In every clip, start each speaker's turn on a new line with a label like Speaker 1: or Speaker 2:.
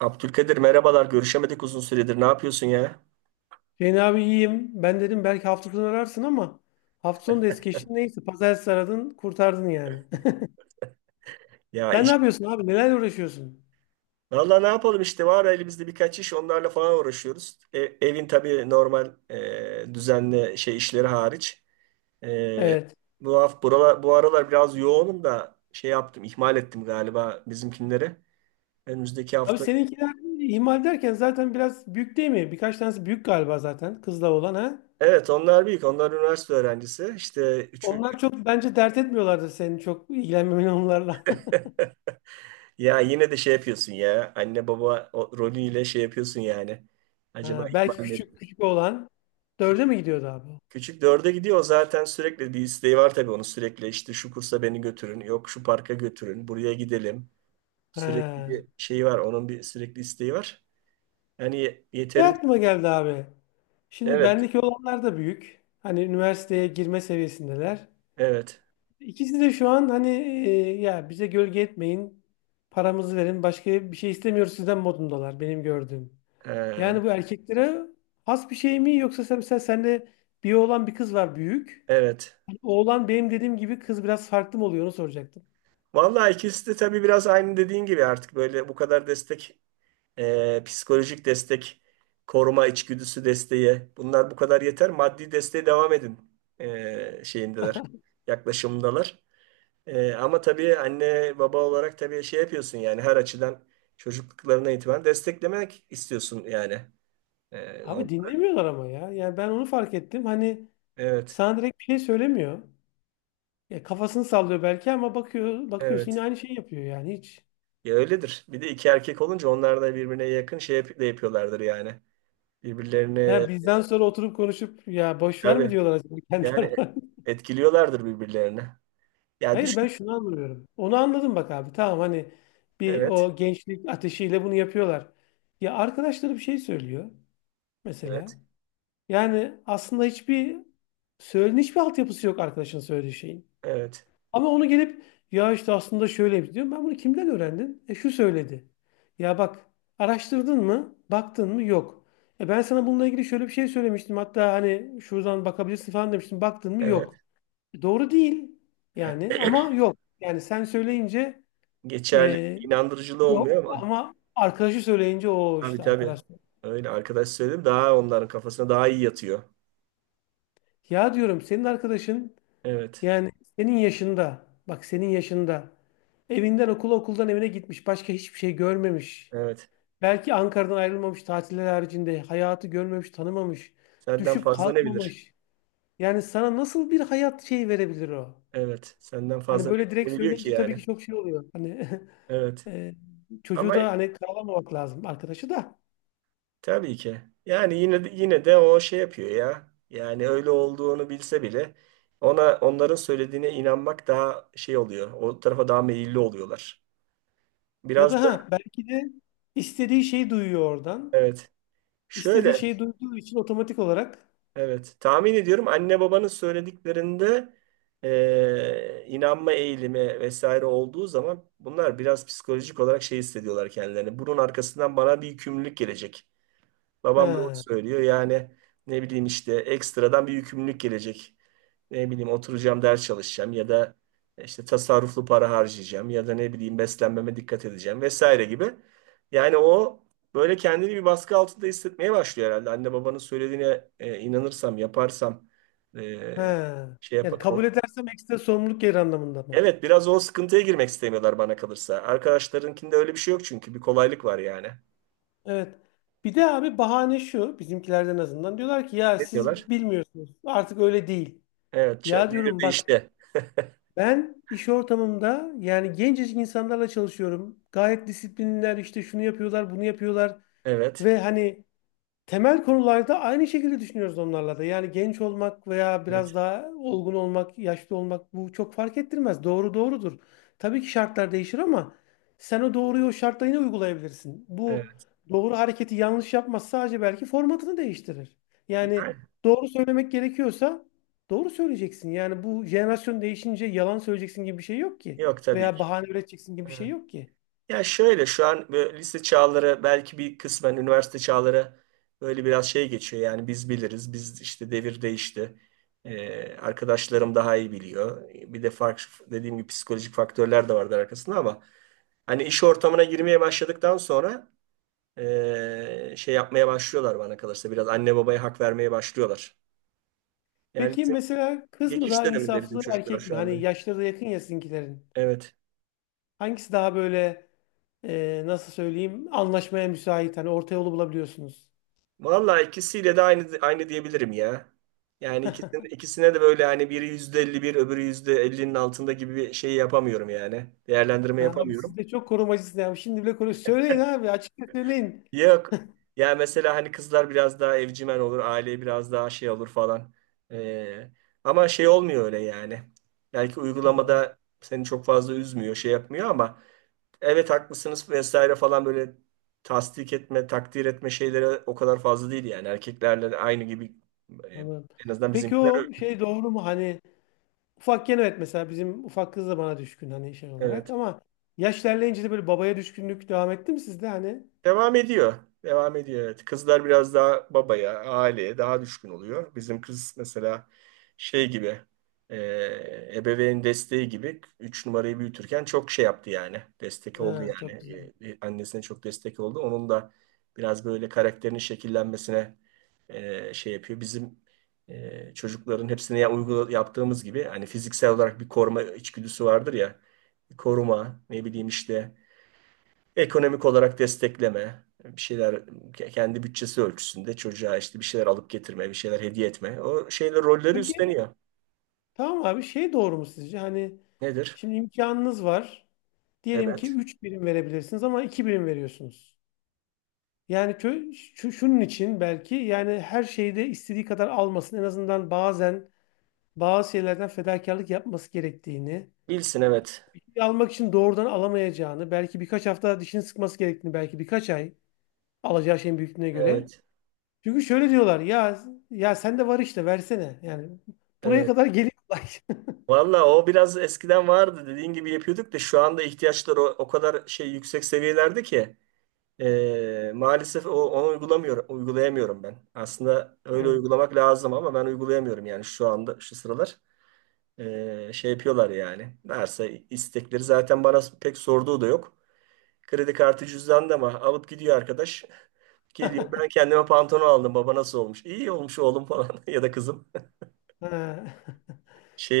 Speaker 1: Abdülkadir merhabalar. Görüşemedik uzun süredir. Ne yapıyorsun ya?
Speaker 2: Hüseyin abi iyiyim. Ben dedim belki hafta sonu ararsın ama hafta sonu da es geçti. Neyse pazartesi aradın kurtardın yani.
Speaker 1: Ya
Speaker 2: Sen ne
Speaker 1: iş.
Speaker 2: yapıyorsun abi? Nelerle uğraşıyorsun?
Speaker 1: Valla ne yapalım işte var elimizde birkaç iş onlarla falan uğraşıyoruz. Evin tabii normal düzenli şey işleri hariç. E,
Speaker 2: Evet.
Speaker 1: Bu hafta buralar, bu aralar biraz yoğunum da şey yaptım ihmal ettim galiba bizimkinleri. Önümüzdeki
Speaker 2: Abi
Speaker 1: hafta.
Speaker 2: seninkiler ihmal derken zaten biraz büyük değil mi? Birkaç tanesi büyük galiba zaten kızla olan ha.
Speaker 1: Evet, onlar büyük. Onlar üniversite öğrencisi. İşte üçü.
Speaker 2: Onlar çok bence dert etmiyorlardır senin çok ilgilenmemen onlarla.
Speaker 1: Ya yine de şey yapıyorsun ya. Anne baba rolüyle şey yapıyorsun yani. Acaba
Speaker 2: Ha, belki
Speaker 1: ihmal mi
Speaker 2: küçük
Speaker 1: ettim?
Speaker 2: küçük olan dörde mi gidiyordu abi?
Speaker 1: Küçük dörde gidiyor zaten, sürekli bir isteği var tabii onun. Sürekli işte şu kursa beni götürün, yok şu parka götürün, buraya gidelim, sürekli
Speaker 2: Ha.
Speaker 1: bir şeyi var onun, bir sürekli isteği var. Hani
Speaker 2: Ne
Speaker 1: yeterince
Speaker 2: aklıma geldi abi? Şimdi
Speaker 1: evet,
Speaker 2: bendeki olanlar da büyük. Hani üniversiteye girme seviyesindeler.
Speaker 1: evet.
Speaker 2: İkisi de şu an hani ya bize gölge etmeyin, paramızı verin, başka bir şey istemiyoruz sizden modundalar benim gördüğüm.
Speaker 1: Ee,
Speaker 2: Yani bu erkeklere has bir şey mi yoksa sen, mesela sende bir oğlan bir kız var büyük.
Speaker 1: evet,
Speaker 2: Hani oğlan benim dediğim gibi kız biraz farklı mı oluyor onu soracaktım.
Speaker 1: vallahi ikisi de tabii biraz aynı dediğin gibi. Artık böyle bu kadar destek, psikolojik destek, koruma içgüdüsü desteği, bunlar bu kadar yeter, maddi desteğe devam edin, şeyindeler, yaklaşımındalar. Ama tabii anne baba olarak tabii şey yapıyorsun yani her açıdan çocukluklarına itibaren desteklemek istiyorsun yani. Ee,
Speaker 2: Abi
Speaker 1: on-
Speaker 2: dinlemiyorlar ama ya. Yani ben onu fark ettim. Hani
Speaker 1: evet,
Speaker 2: sana direkt bir şey söylemiyor. Ya kafasını sallıyor belki ama bakıyor bakıyorsun yine
Speaker 1: evet.
Speaker 2: aynı şeyi yapıyor yani hiç.
Speaker 1: Ya öyledir. Bir de iki erkek olunca onlar da birbirine yakın de yapıyorlardır yani. Birbirlerini
Speaker 2: Ha, bizden sonra oturup konuşup ya boş ver mi
Speaker 1: tabii
Speaker 2: diyorlar acaba kendi
Speaker 1: yani
Speaker 2: aralarında?
Speaker 1: etkiliyorlardır birbirlerini. Yani
Speaker 2: Hayır ben
Speaker 1: düşün.
Speaker 2: şunu anlamıyorum. Onu anladım bak abi. Tamam hani bir
Speaker 1: Evet,
Speaker 2: o gençlik ateşiyle bunu yapıyorlar. Ya arkadaşları bir şey söylüyor
Speaker 1: evet,
Speaker 2: mesela. Yani aslında hiçbir hiçbir altyapısı yok arkadaşın söylediği şeyin.
Speaker 1: evet,
Speaker 2: Ama onu gelip ya işte aslında şöyle diyorum. Ben bunu kimden öğrendin? E şu söyledi. Ya bak araştırdın mı? Baktın mı? Yok. E ben sana bununla ilgili şöyle bir şey söylemiştim. Hatta hani şuradan bakabilirsin falan demiştim. Baktın mı?
Speaker 1: evet.
Speaker 2: Yok. Doğru değil yani ama yok. Yani sen söyleyince
Speaker 1: Geçerli bir
Speaker 2: e,
Speaker 1: inandırıcılığı
Speaker 2: yok
Speaker 1: olmuyor ama.
Speaker 2: ama arkadaşı söyleyince o
Speaker 1: Tabii
Speaker 2: işte
Speaker 1: tabii.
Speaker 2: arkadaş.
Speaker 1: Öyle arkadaş söyledim daha onların kafasına daha iyi yatıyor.
Speaker 2: Ya diyorum senin arkadaşın
Speaker 1: Evet,
Speaker 2: yani senin yaşında bak senin yaşında evinden okula okuldan evine gitmiş başka hiçbir şey görmemiş.
Speaker 1: evet.
Speaker 2: Belki Ankara'dan ayrılmamış tatiller haricinde hayatı görmemiş tanımamış
Speaker 1: Senden
Speaker 2: düşüp
Speaker 1: fazla ne bilir?
Speaker 2: kalkmamış. Yani sana nasıl bir hayat şeyi verebilir o?
Speaker 1: Evet. Senden
Speaker 2: Hani
Speaker 1: fazla
Speaker 2: böyle
Speaker 1: ne
Speaker 2: direkt
Speaker 1: biliyor ki
Speaker 2: söyleyince tabii
Speaker 1: yani?
Speaker 2: ki çok şey oluyor. Hani
Speaker 1: Evet.
Speaker 2: Ee,
Speaker 1: Ama
Speaker 2: çocuğu da hani karalamamak lazım arkadaşı da.
Speaker 1: tabii ki. Yani yine de, yine de o şey yapıyor ya. Yani öyle olduğunu bilse bile ona onların söylediğine inanmak daha şey oluyor. O tarafa daha meyilli oluyorlar.
Speaker 2: Ya
Speaker 1: Biraz
Speaker 2: da
Speaker 1: da
Speaker 2: ha belki de istediği şeyi duyuyor oradan.
Speaker 1: evet.
Speaker 2: İstediği
Speaker 1: Şöyle
Speaker 2: şeyi duyduğu için otomatik olarak.
Speaker 1: evet. Tahmin ediyorum anne babanın söylediklerinde inanma eğilimi vesaire olduğu zaman bunlar biraz psikolojik olarak şey hissediyorlar kendilerini. Bunun arkasından bana bir yükümlülük gelecek. Babam doğru
Speaker 2: Ha.
Speaker 1: söylüyor. Yani ne bileyim işte ekstradan bir yükümlülük gelecek. Ne bileyim oturacağım ders çalışacağım ya da işte tasarruflu para harcayacağım ya da ne bileyim beslenmeme dikkat edeceğim vesaire gibi. Yani o böyle kendini bir baskı altında hissetmeye başlıyor herhalde. Anne babanın söylediğine inanırsam, yaparsam e,
Speaker 2: Ha.
Speaker 1: şey
Speaker 2: Yani
Speaker 1: yapar.
Speaker 2: kabul edersem ekstra sorumluluk gelir anlamında mı?
Speaker 1: Evet, biraz o sıkıntıya girmek istemiyorlar bana kalırsa. Arkadaşlarınkinde öyle bir şey yok çünkü bir kolaylık var yani.
Speaker 2: Evet. Bir de abi bahane şu bizimkilerden azından diyorlar ki ya
Speaker 1: Ne diyorlar?
Speaker 2: siz bilmiyorsunuz artık öyle değil.
Speaker 1: Evet,
Speaker 2: Ya
Speaker 1: devir
Speaker 2: diyorum bak
Speaker 1: değişti.
Speaker 2: ben iş ortamımda yani gencecik insanlarla çalışıyorum. Gayet disiplinler işte şunu yapıyorlar bunu yapıyorlar.
Speaker 1: Evet.
Speaker 2: Ve hani temel konularda aynı şekilde düşünüyoruz onlarla da. Yani genç olmak veya biraz
Speaker 1: Evet.
Speaker 2: daha olgun olmak, yaşlı olmak bu çok fark ettirmez. Doğru doğrudur. Tabii ki şartlar değişir ama sen o doğruyu o şartla yine uygulayabilirsin. Bu
Speaker 1: Evet.
Speaker 2: doğru hareketi yanlış yapmaz sadece belki formatını değiştirir. Yani
Speaker 1: Yani
Speaker 2: doğru söylemek gerekiyorsa doğru söyleyeceksin. Yani bu jenerasyon değişince yalan söyleyeceksin gibi bir şey yok ki.
Speaker 1: yok tabii
Speaker 2: Veya
Speaker 1: ki.
Speaker 2: bahane üreteceksin gibi bir
Speaker 1: Evet.
Speaker 2: şey yok ki.
Speaker 1: Ya şöyle şu an böyle lise çağları belki bir kısmen üniversite çağları böyle biraz şey geçiyor. Yani biz biliriz. Biz işte devir değişti. Arkadaşlarım daha iyi biliyor. Bir de farklı dediğim gibi psikolojik faktörler de vardır arkasında ama hani iş ortamına girmeye başladıktan sonra şey yapmaya başlıyorlar bana kalırsa, biraz anne babaya hak vermeye başlıyorlar. Yani
Speaker 2: Peki
Speaker 1: bizim
Speaker 2: mesela kız mı
Speaker 1: geçiş
Speaker 2: daha
Speaker 1: döneminde bizim
Speaker 2: insaflı
Speaker 1: çocuklar
Speaker 2: erkek mi?
Speaker 1: şu anda.
Speaker 2: Hani yaşları da yakın ya sizinkilerin.
Speaker 1: Evet.
Speaker 2: Hangisi daha böyle nasıl söyleyeyim anlaşmaya müsait hani orta yolu bulabiliyorsunuz.
Speaker 1: Vallahi ikisiyle de aynı aynı diyebilirim ya. Yani ikisine de böyle hani biri %50 bir öbürü %50'nin altında gibi bir şey yapamıyorum yani. Değerlendirme
Speaker 2: Ha, abi siz
Speaker 1: yapamıyorum.
Speaker 2: de çok korumacısınız ya. Şimdi bile koru. Söyleyin abi açıkça söyleyin.
Speaker 1: Yok. Ya mesela hani kızlar biraz daha evcimen olur, aileye biraz daha şey olur falan. Ee, ama şey olmuyor öyle yani. Belki
Speaker 2: Hmm.
Speaker 1: uygulamada seni çok fazla üzmüyor, şey yapmıyor ama evet haklısınız vesaire falan böyle tasdik etme, takdir etme şeylere o kadar fazla değil yani. Erkeklerle aynı gibi. e,
Speaker 2: Anladım.
Speaker 1: En azından
Speaker 2: Peki
Speaker 1: bizimkiler öyle.
Speaker 2: o şey doğru mu? Hani ufakken evet mesela bizim ufak kız da bana düşkün hani şey olarak
Speaker 1: Evet.
Speaker 2: ama yaş ilerleyince de böyle babaya düşkünlük devam etti mi sizde hani?
Speaker 1: Devam ediyor. Devam ediyor evet. Kızlar biraz daha babaya, aileye daha düşkün oluyor. Bizim kız mesela şey gibi e, ebeveyn desteği gibi 3 numarayı büyütürken çok şey yaptı yani. Destek oldu
Speaker 2: Ha,
Speaker 1: yani.
Speaker 2: çok güzel.
Speaker 1: Annesine çok destek oldu. Onun da biraz böyle karakterinin şekillenmesine şey yapıyor. Bizim çocukların hepsine ya, uygula, yaptığımız gibi hani fiziksel olarak bir koruma içgüdüsü vardır ya. Koruma, ne bileyim işte ekonomik olarak destekleme, bir şeyler kendi bütçesi ölçüsünde çocuğa işte bir şeyler alıp getirme, bir şeyler hediye etme. O şeyler rolleri
Speaker 2: Peki
Speaker 1: üstleniyor.
Speaker 2: tamam abi şey doğru mu sizce? Hani
Speaker 1: Nedir?
Speaker 2: şimdi imkanınız var. Diyelim ki
Speaker 1: Evet.
Speaker 2: 3 birim verebilirsiniz ama 2 birim veriyorsunuz. Yani şunun için belki yani her şeyde istediği kadar almasın. En azından bazen bazı şeylerden fedakarlık yapması gerektiğini,
Speaker 1: Bilsin evet.
Speaker 2: almak için doğrudan alamayacağını, belki birkaç hafta dişini sıkması gerektiğini, belki birkaç ay alacağı şeyin büyüklüğüne göre.
Speaker 1: Evet.
Speaker 2: Çünkü şöyle diyorlar ya ya sende var işte versene. Yani buraya
Speaker 1: Evet.
Speaker 2: kadar geliyor. Olay.
Speaker 1: Valla o biraz eskiden vardı dediğin gibi yapıyorduk da şu anda ihtiyaçlar o kadar şey yüksek seviyelerde ki maalesef onu uygulamıyorum, uygulayamıyorum ben. Aslında öyle
Speaker 2: Evet.
Speaker 1: uygulamak lazım ama ben uygulayamıyorum yani şu anda şu sıralar. Şey yapıyorlar yani. Varsa istekleri zaten bana pek sorduğu da yok. Kredi kartı cüzdan da mı? Alıp gidiyor arkadaş. Geliyor, ben kendime pantolon aldım. Baba, nasıl olmuş? İyi olmuş oğlum falan ya da kızım.
Speaker 2: Ha.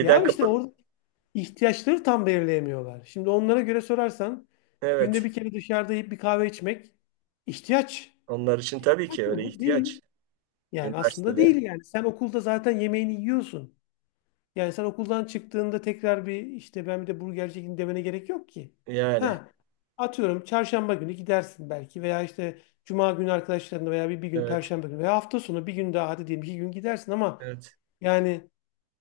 Speaker 2: Ya işte
Speaker 1: kapat.
Speaker 2: orada ihtiyaçları tam belirleyemiyorlar. Şimdi onlara göre sorarsan günde
Speaker 1: Evet.
Speaker 2: bir kere dışarıda yiyip bir kahve içmek ihtiyaç.
Speaker 1: Onlar için tabii
Speaker 2: İhtiyaç
Speaker 1: ki
Speaker 2: mı
Speaker 1: öyle
Speaker 2: bu? Değil.
Speaker 1: ihtiyaç.
Speaker 2: Yani aslında
Speaker 1: Üniversitede.
Speaker 2: değil yani. Sen okulda zaten yemeğini yiyorsun. Yani sen okuldan çıktığında tekrar bir işte ben bir de burgerci gideyim demene gerek yok ki.
Speaker 1: Yani.
Speaker 2: Ha, atıyorum çarşamba günü gidersin belki veya işte cuma günü arkadaşlarınla veya bir gün
Speaker 1: Evet.
Speaker 2: perşembe günü veya hafta sonu bir gün daha hadi diyelim iki gün gidersin ama
Speaker 1: Evet.
Speaker 2: yani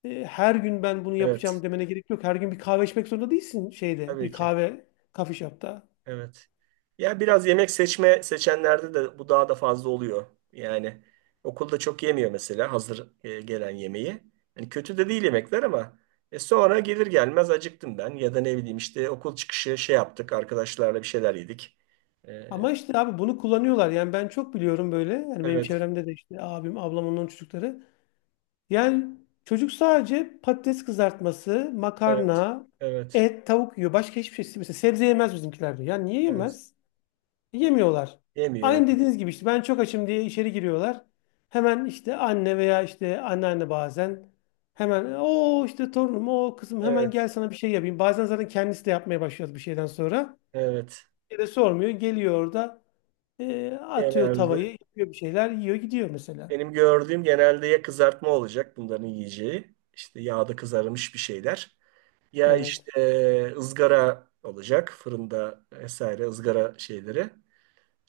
Speaker 2: her gün ben bunu yapacağım
Speaker 1: Evet.
Speaker 2: demene gerek yok. Her gün bir kahve içmek zorunda değilsin şeyde,
Speaker 1: Tabii
Speaker 2: bir
Speaker 1: ki.
Speaker 2: kahve coffee shop'ta.
Speaker 1: Evet. Ya biraz yemek seçme seçenlerde de bu daha da fazla oluyor. Yani okulda çok yemiyor mesela hazır gelen yemeği. Hani kötü de değil yemekler ama sonra gelir gelmez acıktım ben ya da ne bileyim işte okul çıkışı şey yaptık arkadaşlarla bir şeyler yedik. E,
Speaker 2: Ama işte abi bunu kullanıyorlar. Yani ben çok biliyorum böyle. Yani benim
Speaker 1: evet,
Speaker 2: çevremde de işte abim, ablam onların çocukları. Yani çocuk sadece patates kızartması,
Speaker 1: evet,
Speaker 2: makarna,
Speaker 1: evet,
Speaker 2: et, tavuk yiyor. Başka hiçbir şey. Mesela sebze yemez bizimkiler diyor. Ya niye
Speaker 1: evet.
Speaker 2: yemez? Yemiyorlar.
Speaker 1: Yemiyor.
Speaker 2: Aynı dediğiniz gibi işte ben çok açım diye içeri giriyorlar. Hemen işte anne veya işte anneanne bazen hemen o işte torunum o kızım hemen gel
Speaker 1: Evet,
Speaker 2: sana bir şey yapayım. Bazen zaten kendisi de yapmaya başlıyor bir şeyden sonra.
Speaker 1: evet.
Speaker 2: Bir de sormuyor geliyor orada atıyor tavayı
Speaker 1: Genelde
Speaker 2: yapıyor bir şeyler yiyor gidiyor mesela.
Speaker 1: benim gördüğüm, genelde ya kızartma olacak bunların yiyeceği. İşte yağda kızarmış bir şeyler. Ya
Speaker 2: Evet.
Speaker 1: işte ızgara olacak fırında vesaire, ızgara şeyleri.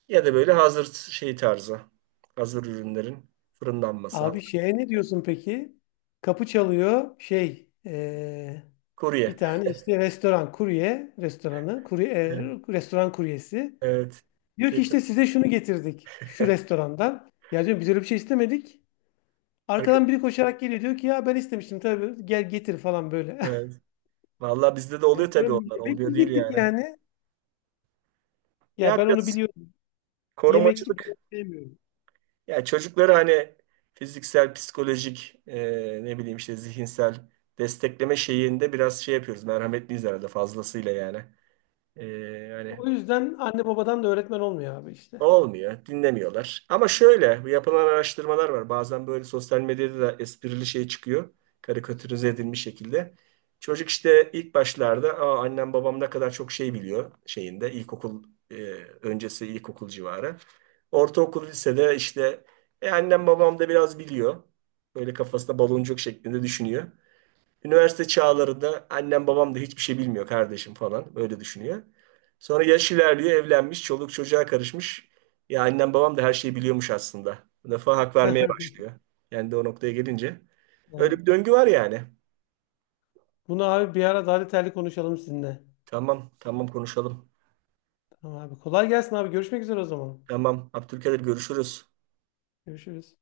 Speaker 1: Ya da böyle hazır şey tarzı. Hazır ürünlerin fırınlanması.
Speaker 2: Abi
Speaker 1: Hazır.
Speaker 2: şeye ne diyorsun peki? Kapı çalıyor şey bir
Speaker 1: Kurye.
Speaker 2: tane işte restoran kurye restoranı kurye, e,
Speaker 1: Evet.
Speaker 2: restoran kuryesi.
Speaker 1: Evet.
Speaker 2: Diyor ki işte
Speaker 1: Kesin.
Speaker 2: size şunu getirdik şu restorandan. Ya diyorum biz öyle bir şey istemedik. Arkadan
Speaker 1: Harika.
Speaker 2: biri koşarak geliyor diyor ki ya ben istemiştim tabii gel getir falan böyle.
Speaker 1: Evet. Vallahi bizde de oluyor
Speaker 2: Ya
Speaker 1: tabii
Speaker 2: diyorum
Speaker 1: onlar.
Speaker 2: yemek
Speaker 1: Olmuyor değil
Speaker 2: yiyecektik
Speaker 1: yani.
Speaker 2: yani. Ya
Speaker 1: Ya
Speaker 2: ben onu
Speaker 1: biraz
Speaker 2: biliyorum. Yemek ben
Speaker 1: korumacılık.
Speaker 2: onu sevmiyorum.
Speaker 1: Ya çocukları hani fiziksel, psikolojik, ne bileyim işte zihinsel destekleme şeyinde biraz şey yapıyoruz. Merhametliyiz herhalde fazlasıyla yani. Hani
Speaker 2: O yüzden anne babadan da öğretmen olmuyor abi işte.
Speaker 1: olmuyor, dinlemiyorlar. Ama şöyle, bu yapılan araştırmalar var. Bazen böyle sosyal medyada da esprili şey çıkıyor. Karikatürize edilmiş şekilde. Çocuk işte ilk başlarda, "Aa, annem babam ne kadar çok şey biliyor" şeyinde, ilkokul e, öncesi, ilkokul civarı. Ortaokul lisede işte, annem babam da biraz biliyor." Böyle kafasında baloncuk şeklinde düşünüyor. Üniversite çağlarında, "Annem babam da hiçbir şey bilmiyor kardeşim" falan böyle düşünüyor. Sonra yaş ilerliyor, evlenmiş, çoluk çocuğa karışmış. "Ya annem babam da her şeyi biliyormuş aslında." Bu defa hak vermeye başlıyor. Yani de o noktaya gelince. Öyle
Speaker 2: Evet.
Speaker 1: bir döngü var yani.
Speaker 2: Bunu abi bir ara daha detaylı konuşalım sizinle.
Speaker 1: Tamam, tamam konuşalım.
Speaker 2: Tamam abi. Kolay gelsin abi. Görüşmek üzere o zaman.
Speaker 1: Tamam, Abdülkadir görüşürüz.
Speaker 2: Görüşürüz.